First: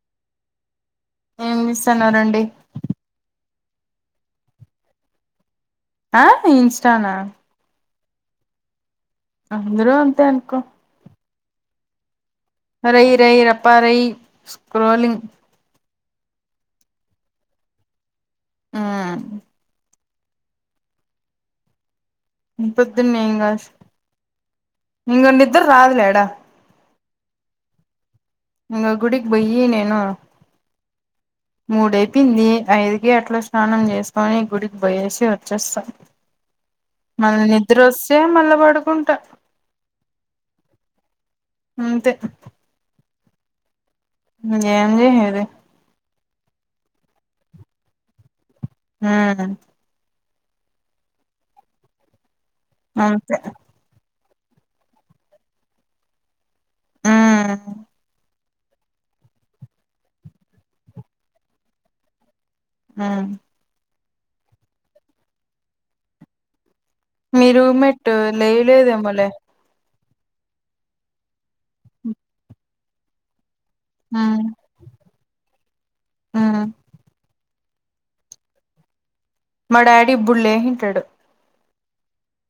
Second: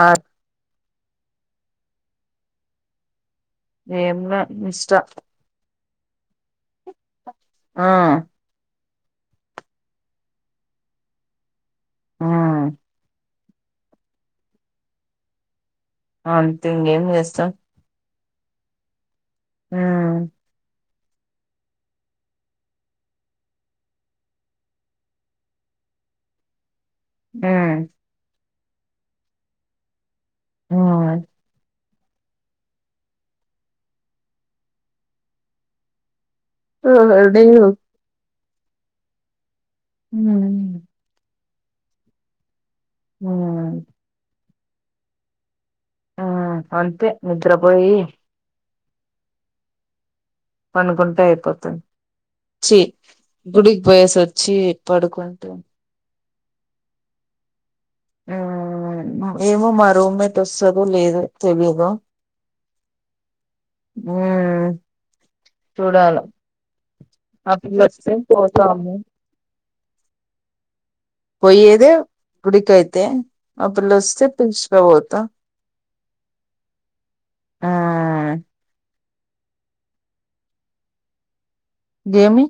ఆ ఏం చేస్తన్నారంండి? ఏంలా ఇష్ట ఆ ఇన్స్టానా ఆ అంద్రూ అంతే అనుకో ఆ రై రై రపా రై స్క్రోలింగ్ అంతే ఇంగేం చేస్తాం ఆ ఆహ్ పొద్దున్నెంగాస్ ఇంగ నిద్ద్ర రాదులేడా? ఉహ్ ఇంగ గుడికి బోయ్యీ నేను. ఓహా మూడైపోంది. ఐదుకి అట్ల స్నానం చేసుకొని, గుడికి బోయేసి వచ్చేస్తాన్ మళ్ళీ నిద్ర వస్తే మళ్ళా పడుకుంటా ఉమ్ అలానే ఇగ అంతే ఉమ్ ఏంజ హది ఆ అంతే నిద్రపోయి ఉమ్ పనుకుంటే అయిపోతాంది చీ అంతే గుడికి పోయ స వచ్చి పడుకుంటే ఆ ఆ ఏమో మా రూమ్మేట్ వస్తుదో లేద తెలియదు ఆ ఉమ్ చూడాల మీ ఆ పిల్ల రూమ్మేట్ వస్తే పోతాము లేయలేదేమోలే పోయ్యేదే గుడికైతే ఆ పిల్ల వస్తే మ్మ్ పీల్చకపోత మ్మ్ ఆ మా డాడీ బుళ్లేే ఇంటాడు గేమి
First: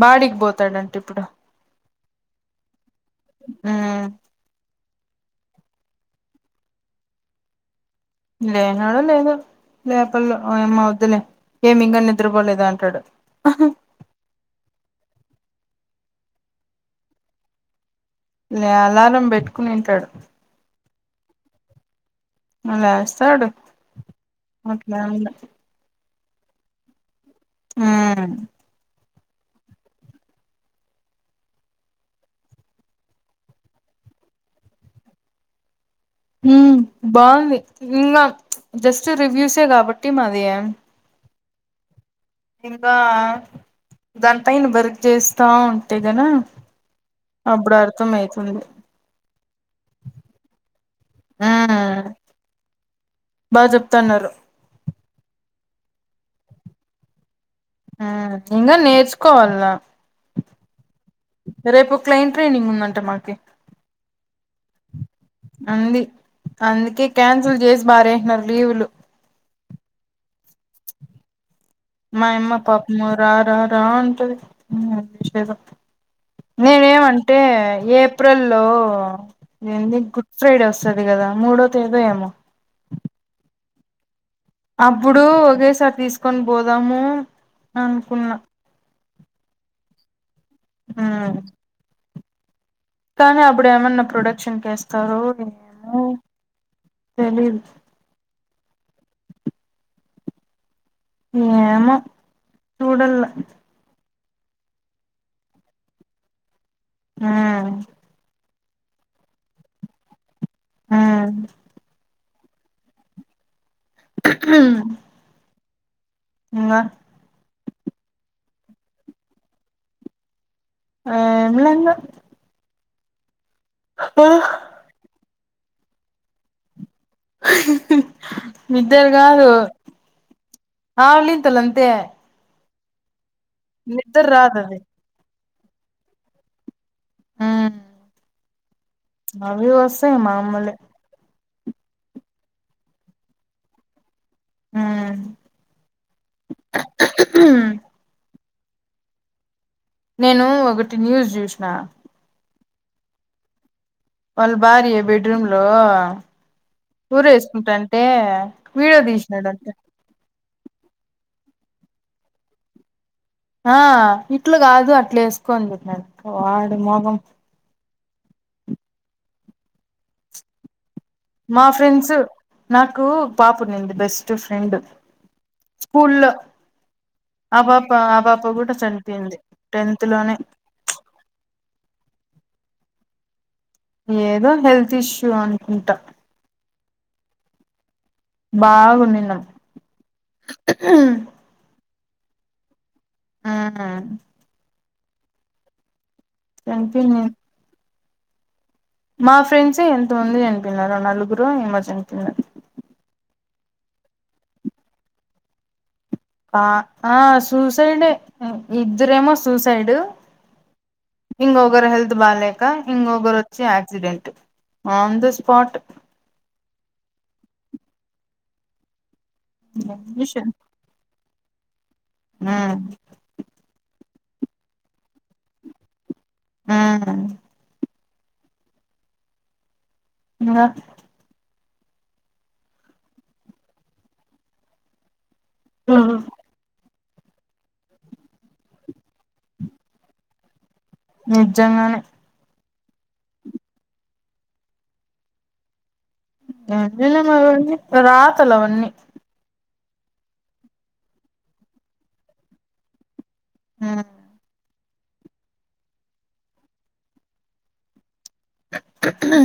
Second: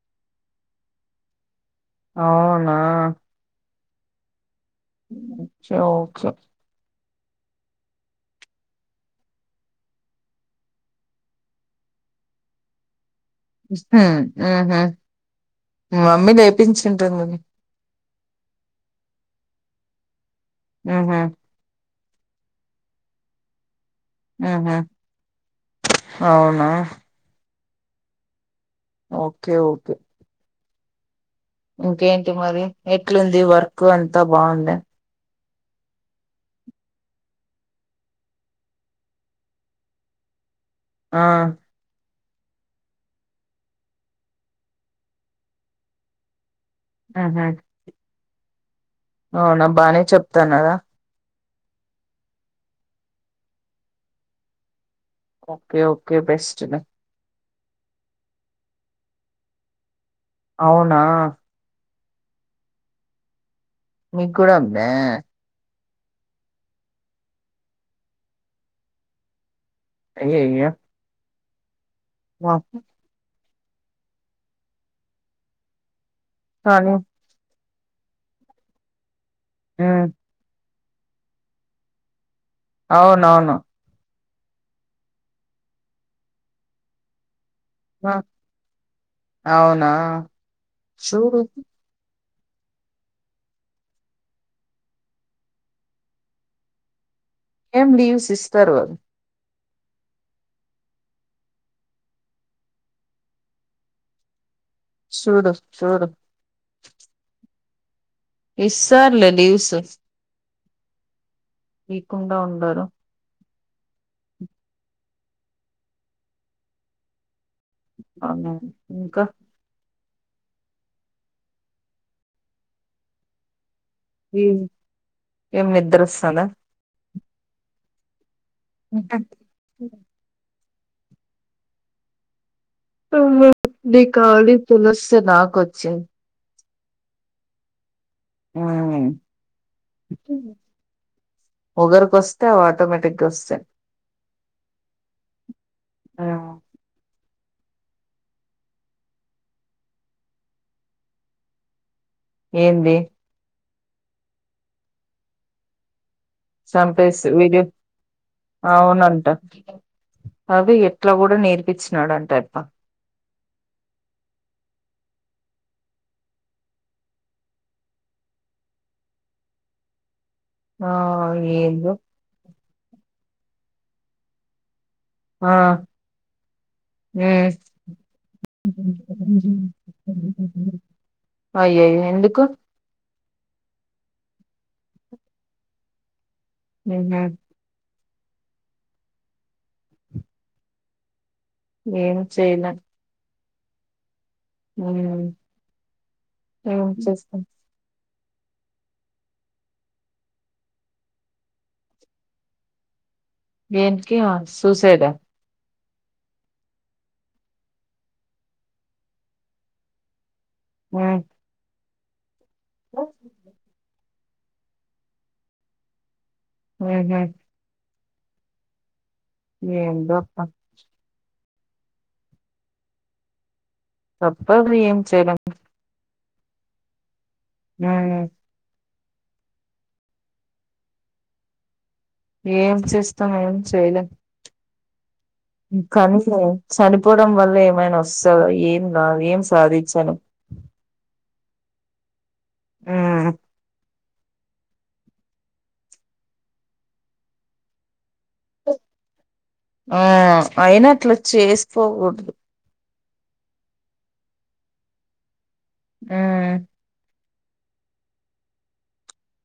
బాడికి పోతాడంటే ఇప్పుడు అవునా ఆ ఓకే లేనడ లేధో లేపల్లో ఏమ వద్దులే ఏమి ఇంకా నిద్రపోలేద అంటాడు ఆ మమ్మీ లేపించింటుంది లే అలారం పెట్టుకునింటాడు ఉహ్మ్ లేస్తాడు ఊహూ బట్ లేవల అవునా ఆ ఓకే ఓకే ఇంకేంటి మరి ఎట్లుంది వర్క్ అంతా బాగుంధా ఉమ్ బాగుంది ఇంకా జస్ట్ రివ్యూసే కాబట్టి మాది ఆ ఇంకా దానిపైన వర్క్ చేస్తా ఉంటే కదా ఉహ్మ్ అవునా బానే చెప్తున్నారా ఆ బాగా చెప్తున్నారు ఓకే ఓకే బెస్ట్ ఆ ఇంకా నేర్చుకోవాలన్నా అవునా రేపు క్లెయిన్ ట్రైనింగ్ ఉందంట మాకి మీకు కూడా ఉందా అంది అందుకే క్యాన్సిల్ చేసి భారేసినన్నారు లీవులు అయ్యాయో మా అమ్మ పాపము రా రా రా అంటది నేనే కానీ ఏమంటే ఏప్రిల్ లో హ్మ్ గుడ్ ఫ్రైడే వస్తు వసది కదా మూడో తేదీ ఏమో అవునవును అప్పుడు ఒకేసారి తీసుకొని పోదాము ఆ అనుకున్నా అవునా చూ ఉమ్ కానీ అప్పుడు ఏమన్నా ప్రొడక్షన్కి వేస్తారు ఏమో తెలీదు ఎమ్ లీవ్ సిస్టర్వల్ ఏమో చూడాల్ల చూడు చూడు ఆ ఇస్తార్లే లీవ్స్ హా యికుండా ఉండరు హ ఇంగా అవునా, ఇంక ఏం లేంగ ఏమి ఏం నిద్దరోస్తాంద నిద్దర గాదు ఆవలింతలంతే అది నీకావలింతలొస్తే నాకొచ్చిన్ది. ఉమ్ అవి వస్తయ్ మాములే ఒగరికొస్తే అవ్వటోమేటిక్గస్తయి. ఉమ్ ఉమ్ హ్మ్ నేను ఒకటి న్యూస్ జూసిన ఏంది వాళ్ళ భార్య బబెడ్ రూమ్ లో చంపేసి వీడియో ఊరేసుకుంటాంటే వీడియో అవునంట తీసినాడంట అది ఎట్ అట్ల గూడ నేర్పిచ్చినాడంట ఆయబ్బ ఆ ఇట్ల గాదు అట్లేసుకో అని చెప్పినాడంట వాడి మోగం ఆ మా ఏందో ఫ్రెండ్స్ నాకూ పాపనుంది బెస్ట్ ఫ్రెండ్ ఆ స్కూళ్లో ఆ పాప ఆ పాప గూడ చనిపోయింది టెన్త్ లోనే అయ్యయ్యో ఎందుకు ఏదో హెల్త్ ఇష్యూ అనుకుంటా ఉమ్ హ్ బాగుండిందన్ ఏం చేయలేమ్ ఉమ్ ఉమ్ చనిపోయింది మేమొచ్చేస్తాం మా ఫ్రెండ్సే ఎంత ముంది చనిపోయినారు నలుగురో ఏమో చనిపోయినారు. దేనికి ఆ సూసైడ ఆ ఆ సూసైడే ఇద్దరేమో సూసైడు హ్మ్ ఇంగొగరు హెల్త్ బాలేక, ఉహూ ఇంగొగరోచ్చి యాక్సిడెంట్ ట్ ఆన్ ద స్పాట్ ఉమ్ హ్ ఏందో అబ్బ ఆ తప్పదు ఏం చేయలేం ఆ ఉమ్ ఇంగా ఏం చేస్తమ్, ఏం చేయలేం కనీ చనిపోవడం వల్ల ఏమైనొస్తదా? ఏం రాదు ఏం సాధించలేం నిజంగానే ఆ ఎ మ రాతలవన్నీ ఆ అయిన అట్ల చేసికోకూడదు ఆా ఆ ఆ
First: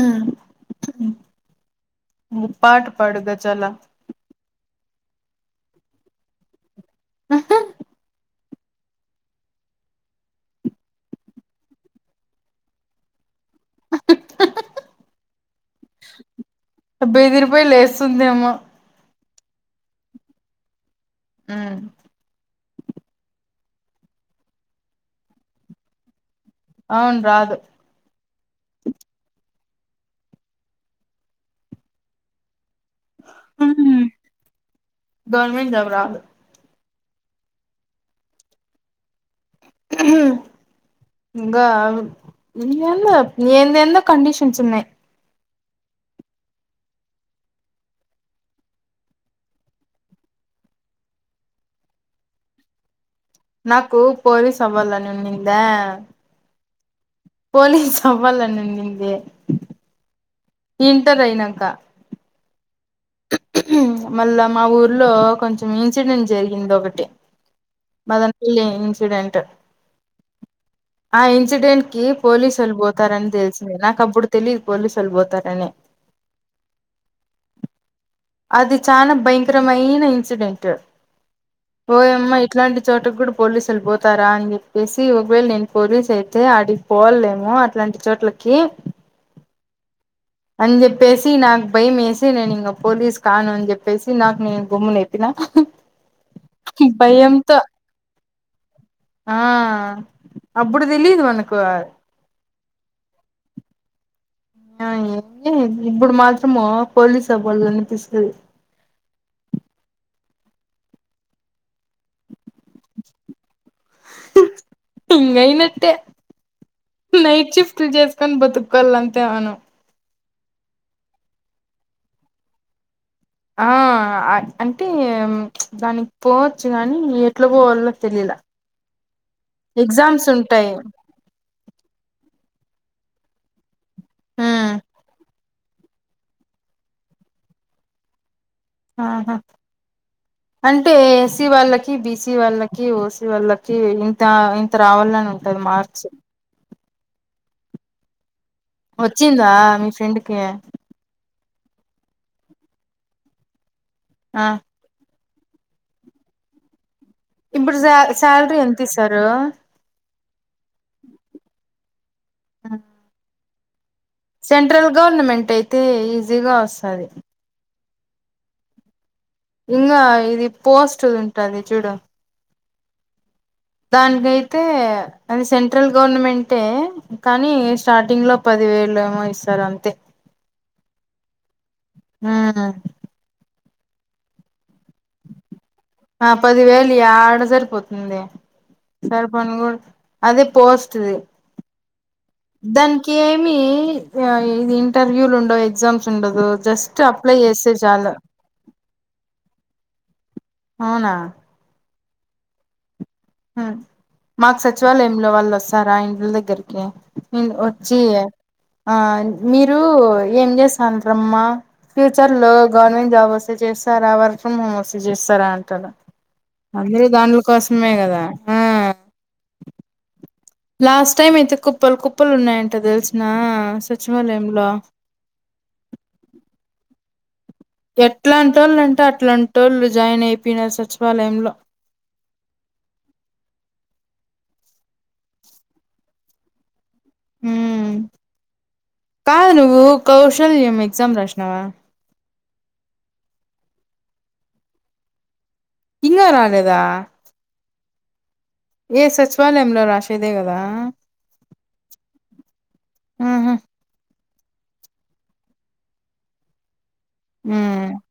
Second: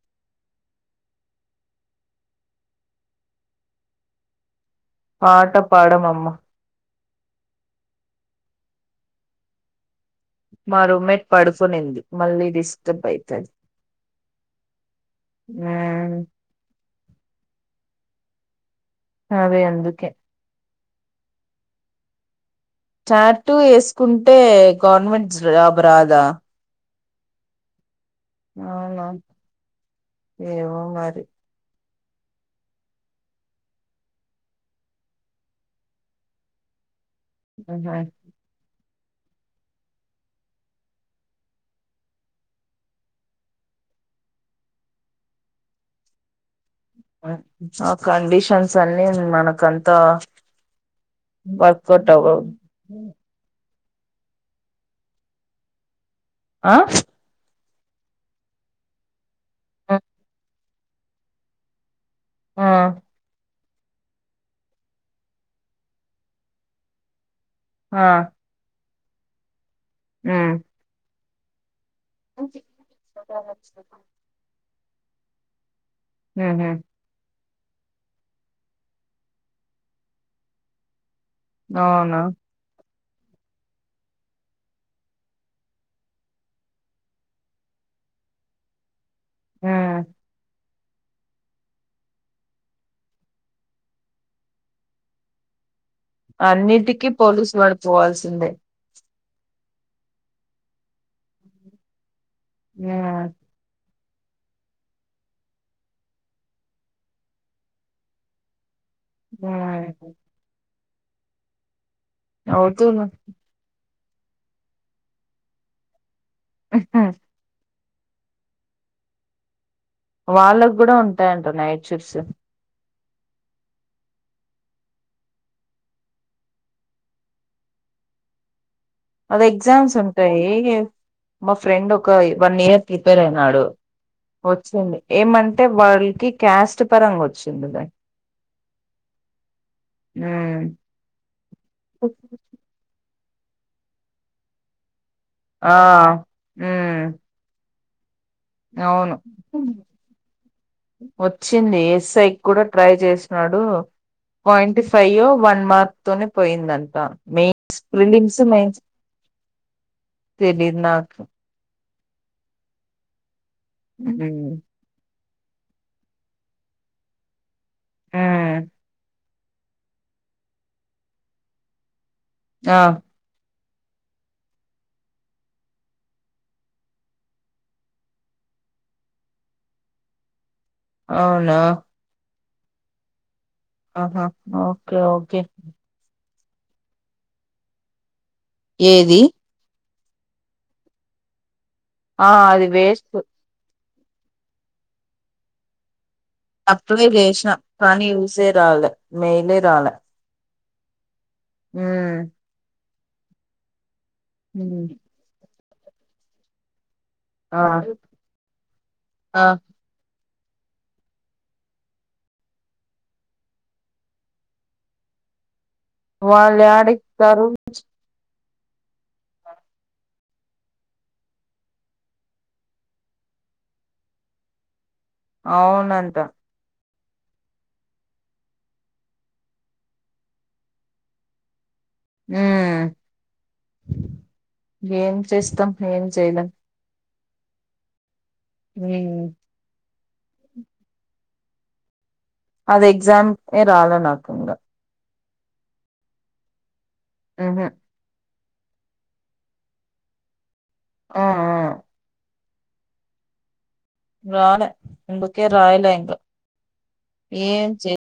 ము పాటు పడుగా చలా పాట పాడం అమ్మా మా రూమ్మేట్ పడుకునింది మళ్ళీ డిస్టర్బ్ అవుతుంది ఆ డెబ్బై ఐదు రూపాయలు లేస్తుంద అమ్మా అదే అందుకే అ చాట్ వేసుకుంటే గవర్నమెెంట్ జాబ్ రాదా అవును రాదు అలా ఏవో మరి గర్మ జబ రాదు [inaudible] హ ఇంకా ఎంత ఎ ఎంత కండిషన్స్ ఉన్నాయి్ ఆ కండిషన్స్ అన్ని మనకంతా వర్క్ ఔట్ అవ్వవు నాకుపోరి సవల్ళ నున్నంద ఆ పోనీ చవ్వాల నండి నిందిే ఆ ఇంటర్ అయినాక ఆ మళ్ళా మా ఊర్లో కొంచెం ఇన్సిడెంట్ జరిగింది ఒకటి మదనలి ఇన్సిడెంట్ ఆ ఆ ఇన్సిడెంట్ కి పోలీసు వాళ్ళిపోతారని తెలిసిందే నాకు అప్పుడు తెలియదు పోలీసుళ్ళిపోతారనే హ అది చాలా భయంకరమైన ఇన్సిడెంట్ అవును పోయమ్మా ఇట్లాంటి చోటకి కూడా పోలీసులు పోతారా అని చెప్పేసి ఒకవేళ నేను పోలీసు అయితే అడికి పోవాలలేముో అట్లా అంటి చోట్లకి ఉమ్ అంజ పేసి నాకు భైమ వేసి నను పోలీస్ కానుం అప్పేసి నాకు నను గుమ్ము న ఎప్పిన అన్నిటికీ పోలీసు పడిపోవాల్సిందే ఆ అప్పుడు తెలియదు అనకు ఆ ఆ ఏమి ఇప్పుడు మాత్రము పోలీస్ స వాడులన్న తీసుకుది ఆ వుతు ఇకాయినట్టే నైట్ షిఫట్ బట్లు చేసుకొని బతుకుకాల అంతే అనం వాళ్ళకి కూడా ఉంటాయంట నైట్ చిప్స్ ఆ అంటే దానికి పోవచ్చు కాగానీ ఎట్లా పోవాలో తెలియదు [inaudible] అది ఎగ్జామ్స్ ఉంటాయి మా ఫ్రెండ్ ఒక వన్ ఇయర్ ప్రిపేర్ అయినాడు ఉమ్ వచ్చింది ఏమంటే వాళ్ల్డ్ కి క్యాస్ట్ పరంగా వచ్చిందిదడి ఆహా అంటే ఎస్సిీ వాళ్ళకి ఉమ్ బిసి వాళ్ళకి ఓ వాళ్ళకి ఇంత ఇంత్రావాలని. ఆ ఊమ్మ్. అవును. వచ్చిందా మీ ఫ్రెండ్ కి వచ్చింది ఎస్ఐ కూడా ట్రై చేసినడు, ఆ పాయిట్ ఫైయొ. వన్ మార్త్ తోనే పోయిందంటా ఇప్పుడు మెయిన్స్, శా ఫ్రిలిమ్స్, శాలరీ ఎంత మెయిన్స్‌. ఇస్తారు తెలిదు నాకు. ఆ. ఉమ్ ఉమ్, సెంట్రల్ గవర్నమెంట్ అయితే ఈజీగా వస్సది. ఊహ్మ్. ఇంగా ఇది పోస్టుదుంటది చూడు. న్హా. దాన్కైతే అది సెంట్రల్ గవర్నమెంటే, కానీ స్టార్టింగ్ లో పది. ది వేళెమో ఇస్తారంతే. అవునా. ఆ. ఆహా, ఓకే ఓకే. ఆ పదివేలు యాడ సరిపోతుంది, ఏది సరిపోన్ గూడా. అదే పోస్ట్ ది., ఆ అది వేస్ట్ దాన్కెమి. ఇగా ఇది ఇంటర్వ్యూలు ఉండవ్ ఎగ్జామ్స్. ఉండదు జస్ట్ అప్లై జేసినా చేస్తే కానీ చాలు యూసే రాలె మెయిలే రాలే. అవునా. ఊమ్మ్. హ్మ్ మాకు ఉమ్ సచివాలయంలో వాళ్ళస్తారా ఇండ్ల దగ్గరికి. ఊ ఆ వచ్చి, ఆ ఆ మీరు. ఏం జేస్తాంట్రమ్మా ఫ్యూచర్ లో గవర్నమెంట్ జాబ్ వస్తే చేస్తారా, వర్క్ ఫ్రమ్ హోమ్ వస్తే జెస్తారా అంట. వాళ్ళు అందరూ దాండ్ల యాడిస్తారు కోసమే గదా. లాస్ట్ టైమ్ అయితే కుప్పలు కుప్పలున్నాయంట దెల్సునా సచివాలయంలో. అవునంట. ఎట్లాంటోళ్లంటే అట్లాంటోళ్లు జాయిన్ అయిపోయినారు సచివాలయంలో. ఊహ్మ్మ్, ఏం చేస్తాం ఏం చేయలేం. హ్మ్. ఊమ్మ్. కౌశల్యం ఎగ్జామ్ రాస్నావా. అదెగ్జామ్ ఏ రాలే నాకుంగా. ఇంగా రాలేదా. ఊహు. ఏ సచివాలయంలో రాసేదే గదా. ఆఁ ఆ. ఆహా. రాలే. అందుకే రాయలే ఇంగా ఏం ఉమ్ చేయ్.